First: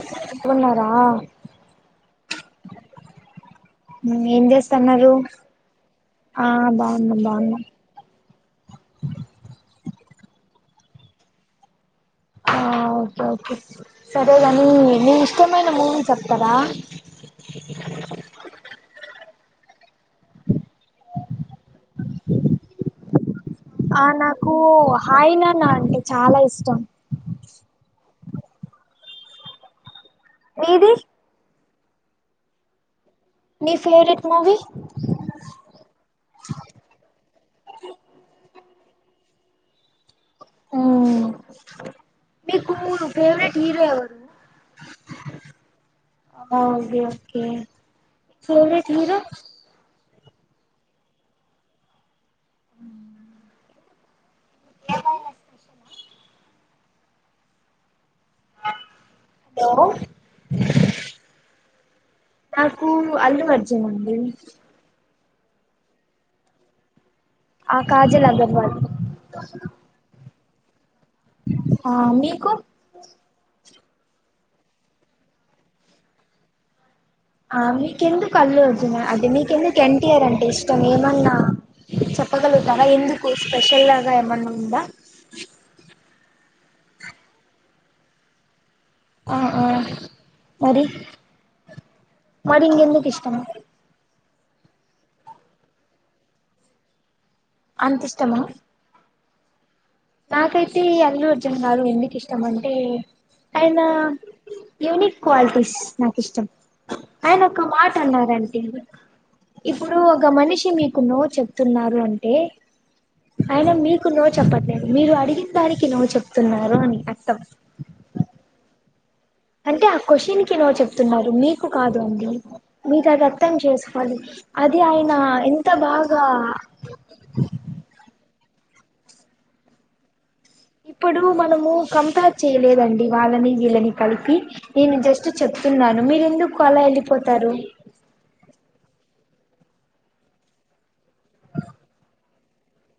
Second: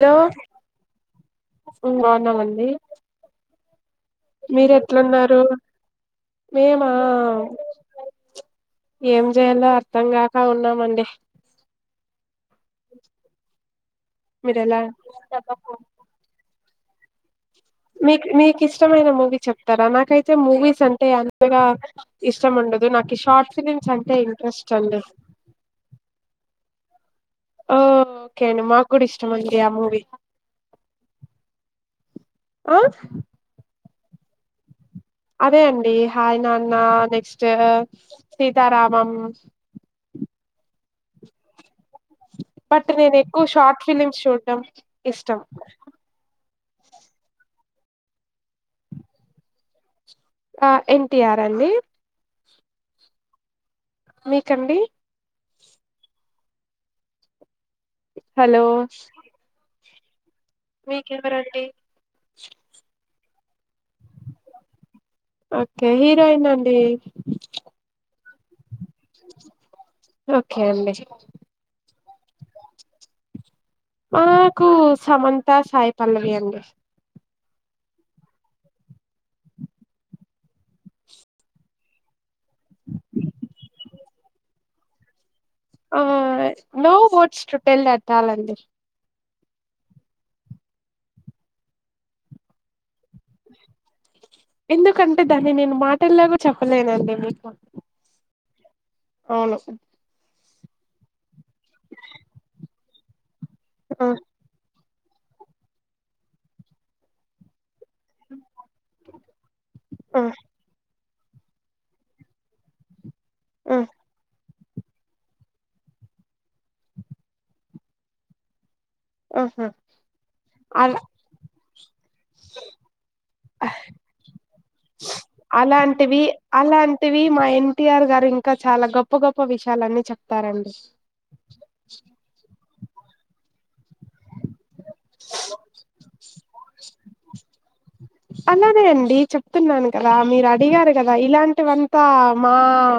Hello బాగున్నారా బాగున్నామండి. ఏం మీరు చేస్తన్నారు ఎట్లున్నారు? ఆ మేమ బాగున్నాం బాగున్నాం చ్ ఏం చేయాలో అర్ధం అర్థంగాక ఉన్నామండి. ఆ ఒకే ఒకే సరేగాని మీరెలా నీ ఇష్టమైన మూవీ చెప్తారా. [unintelligible] మీకు నీకు ఇష్టమైన మూవీ చెప్తారా నాకైతే మూవీస్ అంటే అంతగా ఇష్టం ఉండదు నాకు షార్ట్స్ ఆ నాకు హాయినానా అంటే చాలా ఇష్టం. ఓకే అండి మాకు కూడా ఇష్టమండి ఆ మూవీ మీది అ నీ ఫెవరెట్ ముూవీ అదే అండి హాయ్ నాన్న నెక్స్ట్, సీతారామం ఉ బట్ నేను ఎక్కువ షార్ట్ ఫిలిమ్స్ చూడ్డం ఇష్టం. ఓగే ఓకే ఫేవరెట్ హీరో ఆ ఎన్టీఆర్ అండి. ఊ మీకండి హలో లో మీకు ఎవరండీ నాకు అల్లు అర్జున్ అండి ఓకే హీరోయిన్ అండి వన్ ఓకే అండి ఆ మీకు మాకు సమంత సాయిపల్లవి అండి ఆ మీకెందుకు అల్లు అర్జున అదే మీకెందుకు ఎన్టీఆర్ అంటే ఇష్టం ఏమన్నా చెప్పగలుగుతారా ఎందుకు స్పెషల్ లాగా ఏమన్నా ఉందా ఆ no words to tell that all అండి ఆ ఆ మరి మరి ఇంకా ఎందుకి ఇష్ ష్టం ఎందుకంటే దాన్ని నేను మాటల్లాగ చెప్పలేనండి మీకు అంత ఇష్టమా అవును నాకైతే అల్లు అర్జు ర్జున్ గారు ఎందుకు ఇష్టం అంటే ఆయన ఆ యునీక్ క్వాలిటీస్ నాకు ఇష్టం ఆయన ఒక మాట అన్నారండి ఇప్పుడు ఆ ఒక మనిషి మీ కు నో చెప్తున్నారు అంటే అయినా ఆ మీకు నో చెప్పట్లేను మీరు అడిగిన దానికి నో చెప్తున్నారు అని అర్థం ఆహా అంటే ఆ క్వశ్చన్ కి నో అలా చెప్తున్నారు మీ కు కాదు మీరు అది అర్థం చేసుకోవాలి అది ఆయన ఎంత అలాంటివి బాగా అలాంటివి మా ఎన్టీఆర్ గారు ఇంకా చాలా గొప్ప గొప్ప విషయాలన్నీ చెప్ప ఇప్పుడు మనము కంపేర్ చెయలేదు డి వాళ్లని వీళ్ళని కలిపి నేను జస్ట్ చెప్తున్నాను మీరెందుకు అలా వెళ్ళిపోతారు అలానే అండి చెప్తున్నాను కదా మీరు అడిగారు కదా ఇలాంటివంతా మా